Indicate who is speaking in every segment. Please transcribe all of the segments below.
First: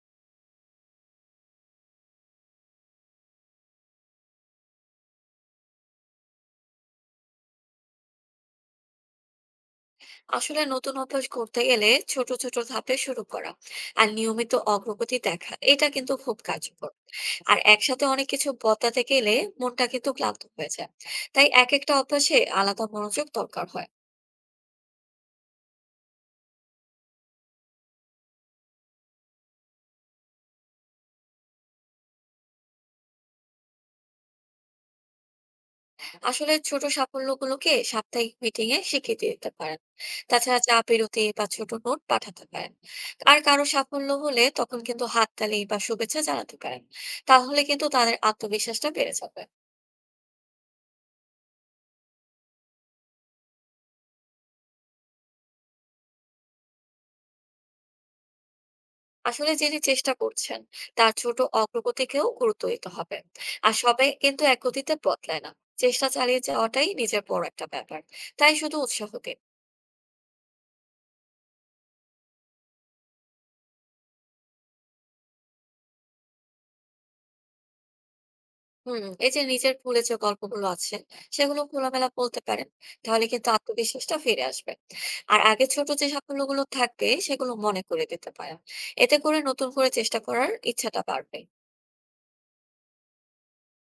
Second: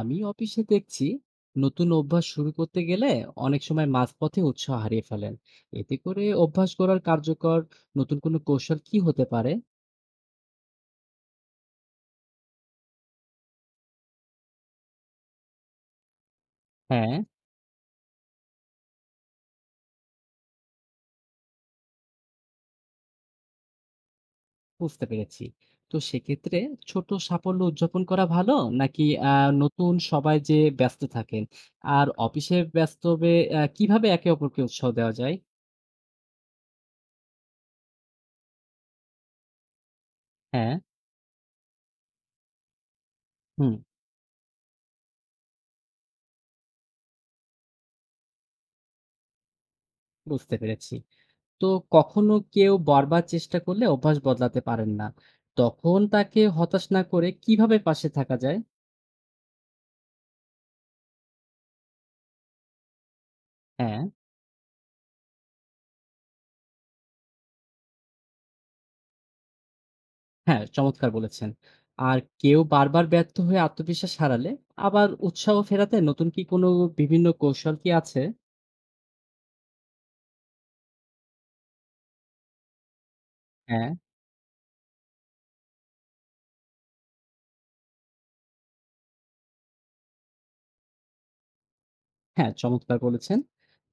Speaker 1: আমি অফিসে দেখছি নতুন অভ্যাস শুরু করতে গেলে অনেক সময় মাঝপথে উৎসাহ হারিয়ে ফেলেন। এতে করে অভ্যাস করার কার্যকর নতুন কোনো কৌশল কি হতে পারে?
Speaker 2: আসলে নতুন অভ্যাস করতে গেলে ছোট ছোট ধাপে শুরু করা আর নিয়মিত অগ্রগতি দেখা এটা কিন্তু খুব কার্যকর।
Speaker 1: হ্যাঁ,
Speaker 2: আর একসাথে অনেক কিছু বদলাতে গেলে মনটা কিন্তু ক্লান্ত হয়ে যায়। তাই এক একটা অভ্যাসে আলাদা মনোযোগ দরকার হয়।
Speaker 1: বুঝতে পেরেছি। তো সেক্ষেত্রে ছোট সাফল্য উদযাপন করা ভালো নাকি নতুন সবাই যে ব্যস্ত থাকেন আর অফিসে ব্যস্ত হবে, কিভাবে একে অপরকে উৎসাহ দেওয়া যায়?
Speaker 2: আসলে ছোট সাফল্যগুলোকে সাপ্তাহিক মিটিং এ স্বীকৃতি দিতে পারেন। তাছাড়া চা
Speaker 1: হ্যাঁ।
Speaker 2: বিরতি বা ছোট নোট পাঠাতে পারেন। আর কারো
Speaker 1: হুম।
Speaker 2: সাফল্য হলে তখন কিন্তু হাততালি বা শুভেচ্ছা জানাতে পারেন। তাহলে কিন্তু তাদের আত্মবিশ্বাসটা বেড়ে যাবে।
Speaker 1: বুঝতে পেরেছি। তো কখনো কেউ বারবার চেষ্টা করলে অভ্যাস বদলাতে পারেন না। তখন তাকে হতাশ না করে কিভাবে পাশে থাকা যায়?
Speaker 2: আসলে যিনি চেষ্টা করছেন, তার ছোট অগ্রগতিকেও গুরুত্ব দিতে হবে। আর
Speaker 1: হ্যাঁ,
Speaker 2: সবাই কিন্তু এক গতিতে বদলায় না। চেষ্টা চালিয়ে যাওয়াটাই নিজের বড় একটা ব্যাপার, তাই শুধু উৎসাহ দিন।
Speaker 1: হ্যাঁ, চমৎকার বলেছেন। আর কেউ বারবার ব্যর্থ হয়ে আত্মবিশ্বাস হারালে আবার উৎসাহ ফেরাতে নতুন কি কোনো বিভিন্ন কৌশল কি আছে?
Speaker 2: এই যে নিজের ভুলে যে গল্পগুলো আছে, সেগুলো খোলামেলা বলতে পারেন। তাহলে কিন্তু
Speaker 1: হ্যাঁ,
Speaker 2: আত্মবিশ্বাসটা ফিরে আসবে। আর আগে ছোট যে সাফল্যগুলো থাকবে সেগুলো মনে করে দিতে পারেন। এতে করে নতুন করে চেষ্টা করার ইচ্ছাটা বাড়বে।
Speaker 1: হ্যাঁ, চমৎকার বলেছেন।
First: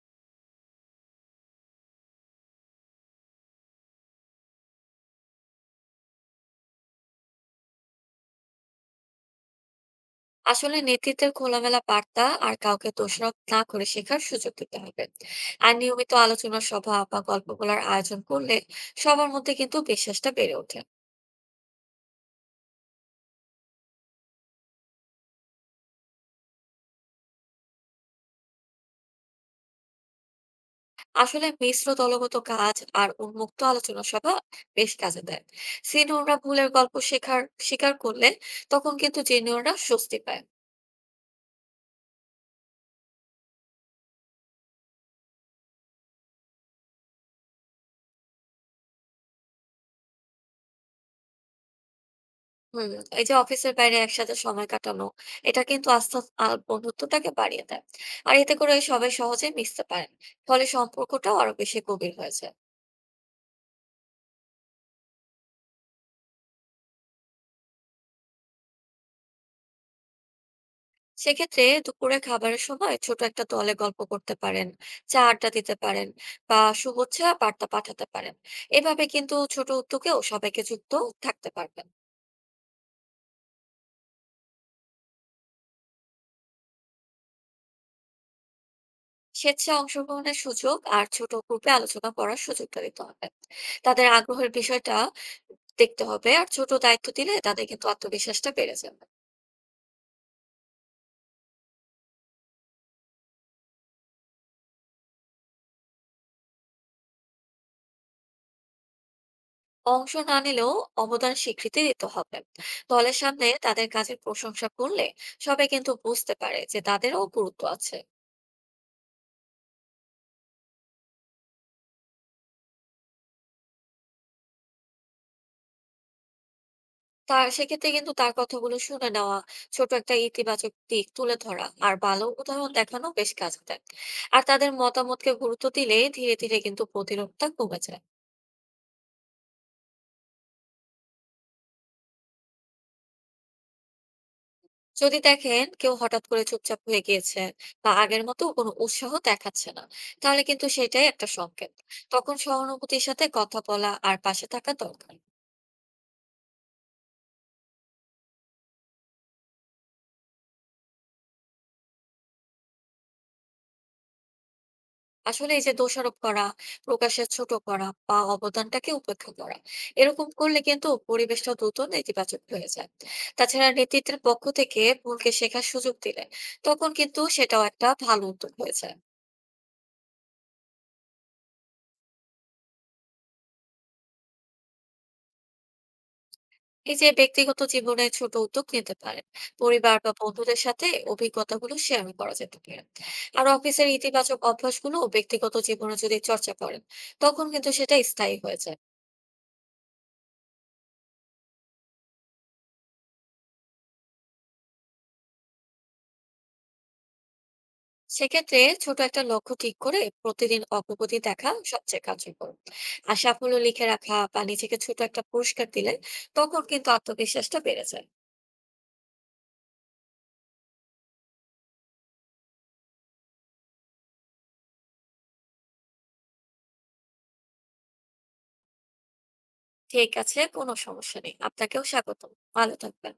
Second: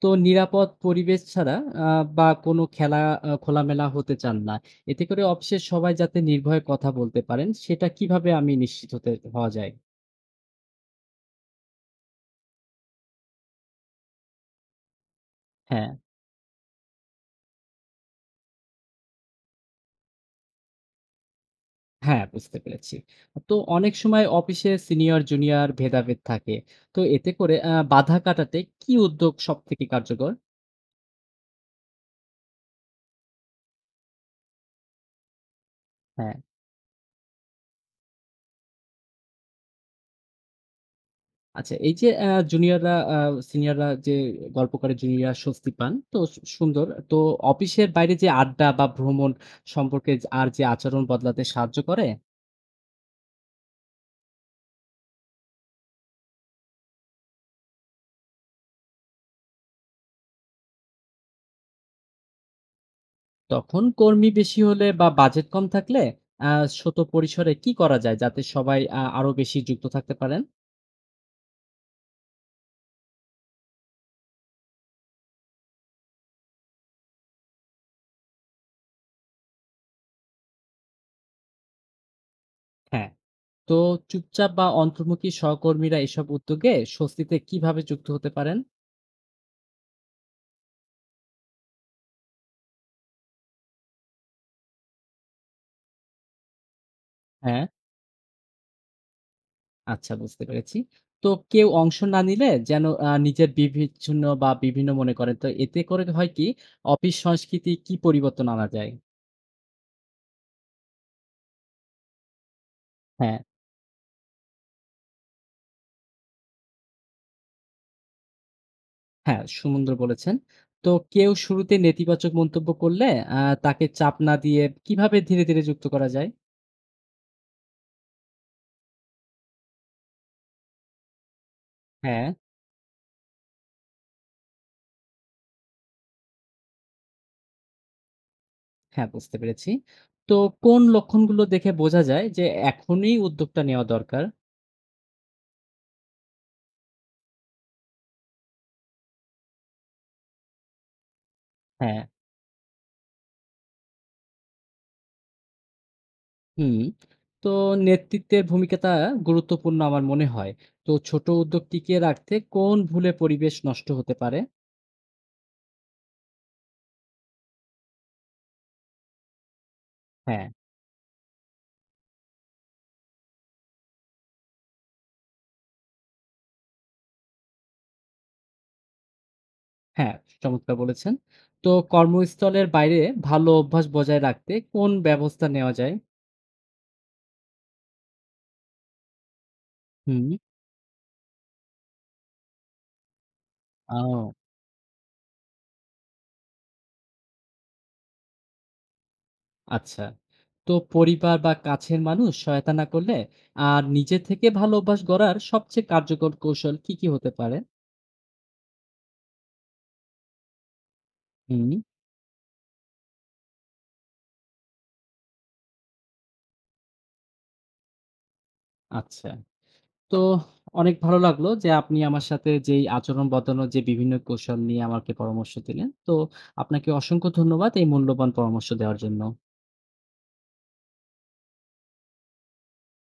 Speaker 1: তো নিরাপদ পরিবেশ ছাড়া আ বা কোনো খেলা খোলামেলা হতে চান না। এতে করে অফিসের সবাই যাতে নির্ভয়ে কথা বলতে পারেন সেটা কিভাবে আমি নিশ্চিত হতে হওয়া যায়?
Speaker 2: আসলে নেতৃত্বের খোলামেলা বার্তা আর কাউকে দোষারোপ না করে শেখার সুযোগ দিতে হবে। আর
Speaker 1: হ্যাঁ।
Speaker 2: নিয়মিত আলোচনা সভা বা গল্প বলার আয়োজন করলে সবার মধ্যে কিন্তু বিশ্বাসটা বেড়ে ওঠে।
Speaker 1: হ্যাঁ, বুঝতে পেরেছি। তো অনেক সময় অফিসে সিনিয়র জুনিয়র ভেদাভেদ থাকে। তো এতে করে বাধা কাটাতে কি উদ্যোগ সবথেকে কার্যকর?
Speaker 2: আসলে মিশ্র দলগত কাজ আর উন্মুক্ত আলোচনা সভা বেশ কাজে দেয়।
Speaker 1: হ্যাঁ,
Speaker 2: সিনিয়ররা ভুলের গল্প শেখার স্বীকার করলে তখন কিন্তু জুনিয়ররা স্বস্তি পায়।
Speaker 1: আচ্ছা এই যে জুনিয়ররা সিনিয়ররা যে গল্প করে জুনিয়ররা স্বস্তি পান। তো সুন্দর। তো অফিসের বাইরে যে আড্ডা বা ভ্রমণ সম্পর্কে আর যে আচরণ বদলাতে সাহায্য করে,
Speaker 2: হুম, এই যে অফিসের বাইরে একসাথে সময় কাটানো, এটা কিন্তু আস্থা আর বন্ধুত্বটাকে বাড়িয়ে দেয়। আর এতে করে সবাই সহজে মিশতে পারেন। ফলে সম্পর্কটাও আরো বেশি গভীর হয়েছে।
Speaker 1: তখন কর্মী বেশি হলে বা বাজেট কম থাকলে আ ছোট পরিসরে কি করা যায় যাতে সবাই আরো বেশি যুক্ত থাকতে পারেন?
Speaker 2: সেক্ষেত্রে দুপুরে খাবারের সময় ছোট একটা দলে গল্প করতে পারেন, চা আড্ডা দিতে পারেন বা শুভেচ্ছা বার্তা পাঠাতে পারেন। এভাবে কিন্তু ছোট উদ্যোগেও সবাইকে যুক্ত থাকতে পারবেন।
Speaker 1: হ্যাঁ। তো চুপচাপ বা অন্তর্মুখী সহকর্মীরা এসব উদ্যোগে স্বস্তিতে কিভাবে যুক্ত হতে পারেন?
Speaker 2: স্বেচ্ছায় অংশগ্রহণের সুযোগ আর ছোট গ্রুপে আলোচনা করার সুযোগটা দিতে হবে। তাদের আগ্রহের বিষয়টা দেখতে হবে, আর ছোট দায়িত্ব দিলে
Speaker 1: হ্যাঁ,
Speaker 2: তাদের কিন্তু আত্মবিশ্বাসটা বেড়ে যাবে।
Speaker 1: আচ্ছা বুঝতে পেরেছি। তো কেউ অংশ না নিলে যেন নিজের বিভিচ্ছিন্ন বা বিভিন্ন মনে করেন। তো এতে করে হয় কি অফিস সংস্কৃতি কি পরিবর্তন আনা যায়?
Speaker 2: অংশ না নিলেও অবদান স্বীকৃতি দিতে হবে। দলের
Speaker 1: হ্যাঁ,
Speaker 2: সামনে তাদের কাজের প্রশংসা করলে সবাই কিন্তু বুঝতে পারে যে তাদেরও গুরুত্ব আছে।
Speaker 1: হ্যাঁ সুমুন্দর বলেছেন। তো কেউ শুরুতে নেতিবাচক মন্তব্য করলে তাকে চাপ না দিয়ে কিভাবে ধীরে ধীরে যুক্ত করা যায়?
Speaker 2: তার সেক্ষেত্রে কিন্তু তার কথাগুলো শুনে নেওয়া, ছোট একটা ইতিবাচক দিক তুলে ধরা আর ভালো
Speaker 1: হ্যাঁ,
Speaker 2: উদাহরণ দেখানো বেশ কাজে দেয়। আর তাদের মতামতকে গুরুত্ব দিলে ধীরে ধীরে কিন্তু প্রতিরোধটা কমে যায়।
Speaker 1: হ্যাঁ বুঝতে পেরেছি। তো কোন লক্ষণগুলো দেখে বোঝা যায় যে এখনই উদ্যোগটা নেওয়া দরকার?
Speaker 2: যদি দেখেন কেউ হঠাৎ করে চুপচাপ হয়ে গিয়েছে বা আগের মতো কোনো উৎসাহ দেখাচ্ছে না, তাহলে কিন্তু সেটাই একটা সংকেত।
Speaker 1: হ্যাঁ।
Speaker 2: তখন সহানুভূতির সাথে কথা বলা আর পাশে থাকা দরকার।
Speaker 1: হুম। তো নেতৃত্বের ভূমিকাটা গুরুত্বপূর্ণ আমার মনে হয়। তো ছোট উদ্যোগ টিকিয়ে রাখতে কোন ভুলে পরিবেশ নষ্ট হতে পারে?
Speaker 2: আসলে এই যে দোষারোপ করা, প্রকাশের ছোট করা বা অবদানটাকে উপেক্ষা করা, এরকম
Speaker 1: হ্যাঁ,
Speaker 2: করলে কিন্তু পরিবেশটা দ্রুত নেতিবাচক হয়ে যায়। তাছাড়া নেতৃত্বের পক্ষ থেকে ভুলকে শেখার সুযোগ দিলে তখন কিন্তু সেটাও একটা ভালো উদ্যোগ হয়ে যায়।
Speaker 1: হ্যাঁ, চমৎকার বলেছেন। তো কর্মস্থলের বাইরে ভালো অভ্যাস বজায় রাখতে কোন ব্যবস্থা নেওয়া যায়?
Speaker 2: এই যে ব্যক্তিগত জীবনে ছোট উদ্যোগ নিতে পারেন, পরিবার বা
Speaker 1: হুম,
Speaker 2: বন্ধুদের সাথে অভিজ্ঞতাগুলো শেয়ার করা যেতে পারে। আর অফিসের
Speaker 1: ও
Speaker 2: ইতিবাচক অভ্যাসগুলো ব্যক্তিগত জীবনে যদি চর্চা করেন, তখন কিন্তু সেটা স্থায়ী হয়ে যায়।
Speaker 1: আচ্ছা। তো পরিবার বা কাছের মানুষ সহায়তা না করলে আর নিজে থেকে ভালো অভ্যাস গড়ার সবচেয়ে কার্যকর কৌশল কি হতে পারে?
Speaker 2: সেক্ষেত্রে ছোট একটা লক্ষ্য ঠিক করে প্রতিদিন অগ্রগতি দেখা
Speaker 1: হুম,
Speaker 2: সবচেয়ে কার্যকর। আর সাফল্য লিখে রাখা বা নিজেকে ছোট একটা পুরস্কার দিলে তখন কিন্তু আত্মবিশ্বাসটা বেড়ে যায়।
Speaker 1: আচ্ছা। তো অনেক ভালো লাগলো যে আপনি আমার সাথে আচরণ বদলানোর যে বিভিন্ন কৌশল নিয়ে আমাকে পরামর্শ দিলেন। তো আপনাকে অসংখ্য ধন্যবাদ এই মূল্যবান পরামর্শ দেওয়ার জন্য।
Speaker 2: ঠিক আছে, কোনো সমস্যা নেই, আপনাকেও স্বাগতম। ভালো থাকবেন।